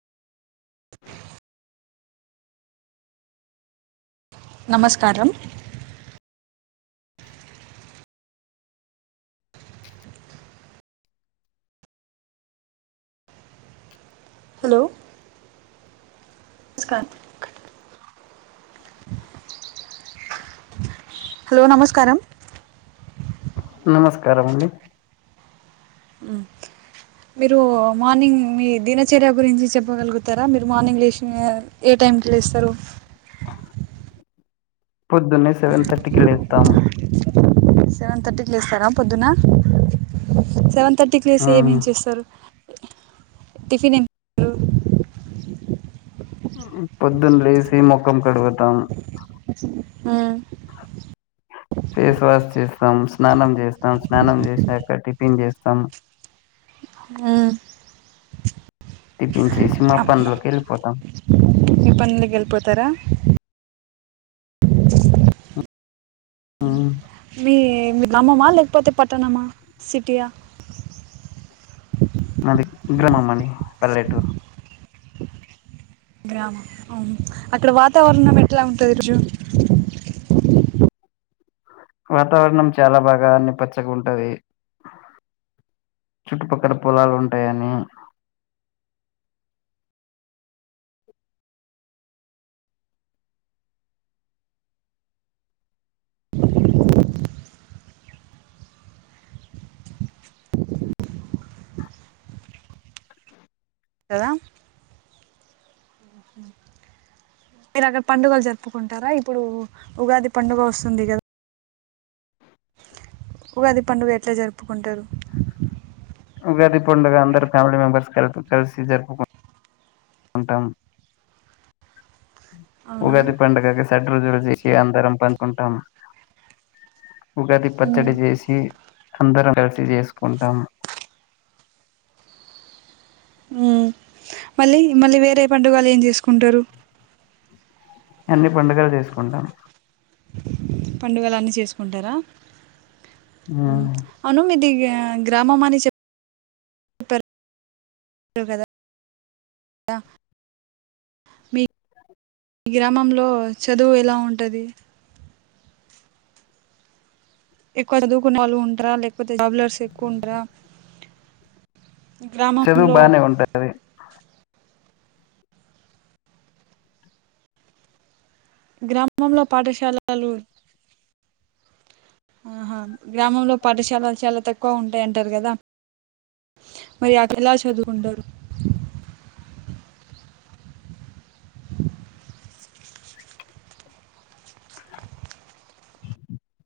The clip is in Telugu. నమస్కారం హలో నమస్కారం హలో నమస్కారం నమస్కారం అండి మీరు మార్నింగ్ మీ దినచర్య గురించి చెప్పగలుగుతారా మీరు మార్నింగ్ లేచి ఏ టైం లేస్తారు పొద్దున్నే సెవెన్ థర్టీకి లేతం సెవెన్ థర్టీకి లేస్తారా పొద్దున సెవెన్ థర్టీకి లేసి మ్మ్ ఏమేం చేస్తారు టిఫన్ ఎం రు పొద్దున్నలేసీ మొఖం కడుగుతాం ఉహ్ ఫేస్ వాష్ చేస్తాం స్నానం చేస్తాం స్నానం చేసినాక టిఫిన్ చేస్తాం ఆల్ జేషినం పనులోకి వెళ్ళిపోతాం మీ పనిలి వెళ్ళిపోతారా ఉ మీ గమ్మమా లేకపోతే పట్టణమా సిటీయా మాది ఉగ్రమమ్మణి పల్లెటూరు గ్రామం అక్కడ వాతావరణం ఎట్లా ఉంటంది రోజు వాతావరణం చాలా బాగా అన్ని పచ్చగా ఉంటది చుట్టుపక్కల పొలాలు ఉంటాయని కదా మీరు అక్కడ పండుగలు జరుపుకుంటారా ఇప్పుడు ఉగాది పండుగ వస్తుంది కదా ఒకది పండుగ ఎట్లా జరుపుకుంటారు ఉగాది పండుగ అందరు ఫ్యామిలీ మెంబర్స్ కలిసి జరుపుకు ఉంటాం అవునా ఉగాది పండుగకి స ర చేసి అందరం పంచకుంటాం ఉగాది పచ్చడి చేసి అందరం కలిసి చేసుకుంటాము మళ్ళీ మళ్ళీ వేరే పండుగలు ఏం చేసుకుంటారు అన్ని పండుగలు చేసుకుంటాను పండుగలన్నీ చేసుకుంటారా ఉమ్. అవును మీ ది గ్రామం అని చెప్ప కద మీ గ్రామంలో చదువు ఎలా ఉంటుంది ఎక్కువ చదువుకునే వాళ్ళు ఉంటారా లేకపోతే జబ్లర్స్ ఎక్కువ ఉంటరా చదువు బానే ఉంటది గ్రామంలో పాఠశాలలు ఆహా గ్రామంలో పాఠశాలలు చాలా తక్కువ ఉంటాయంటారు కదా మరి అక్క ఎలా చదువుకుండరు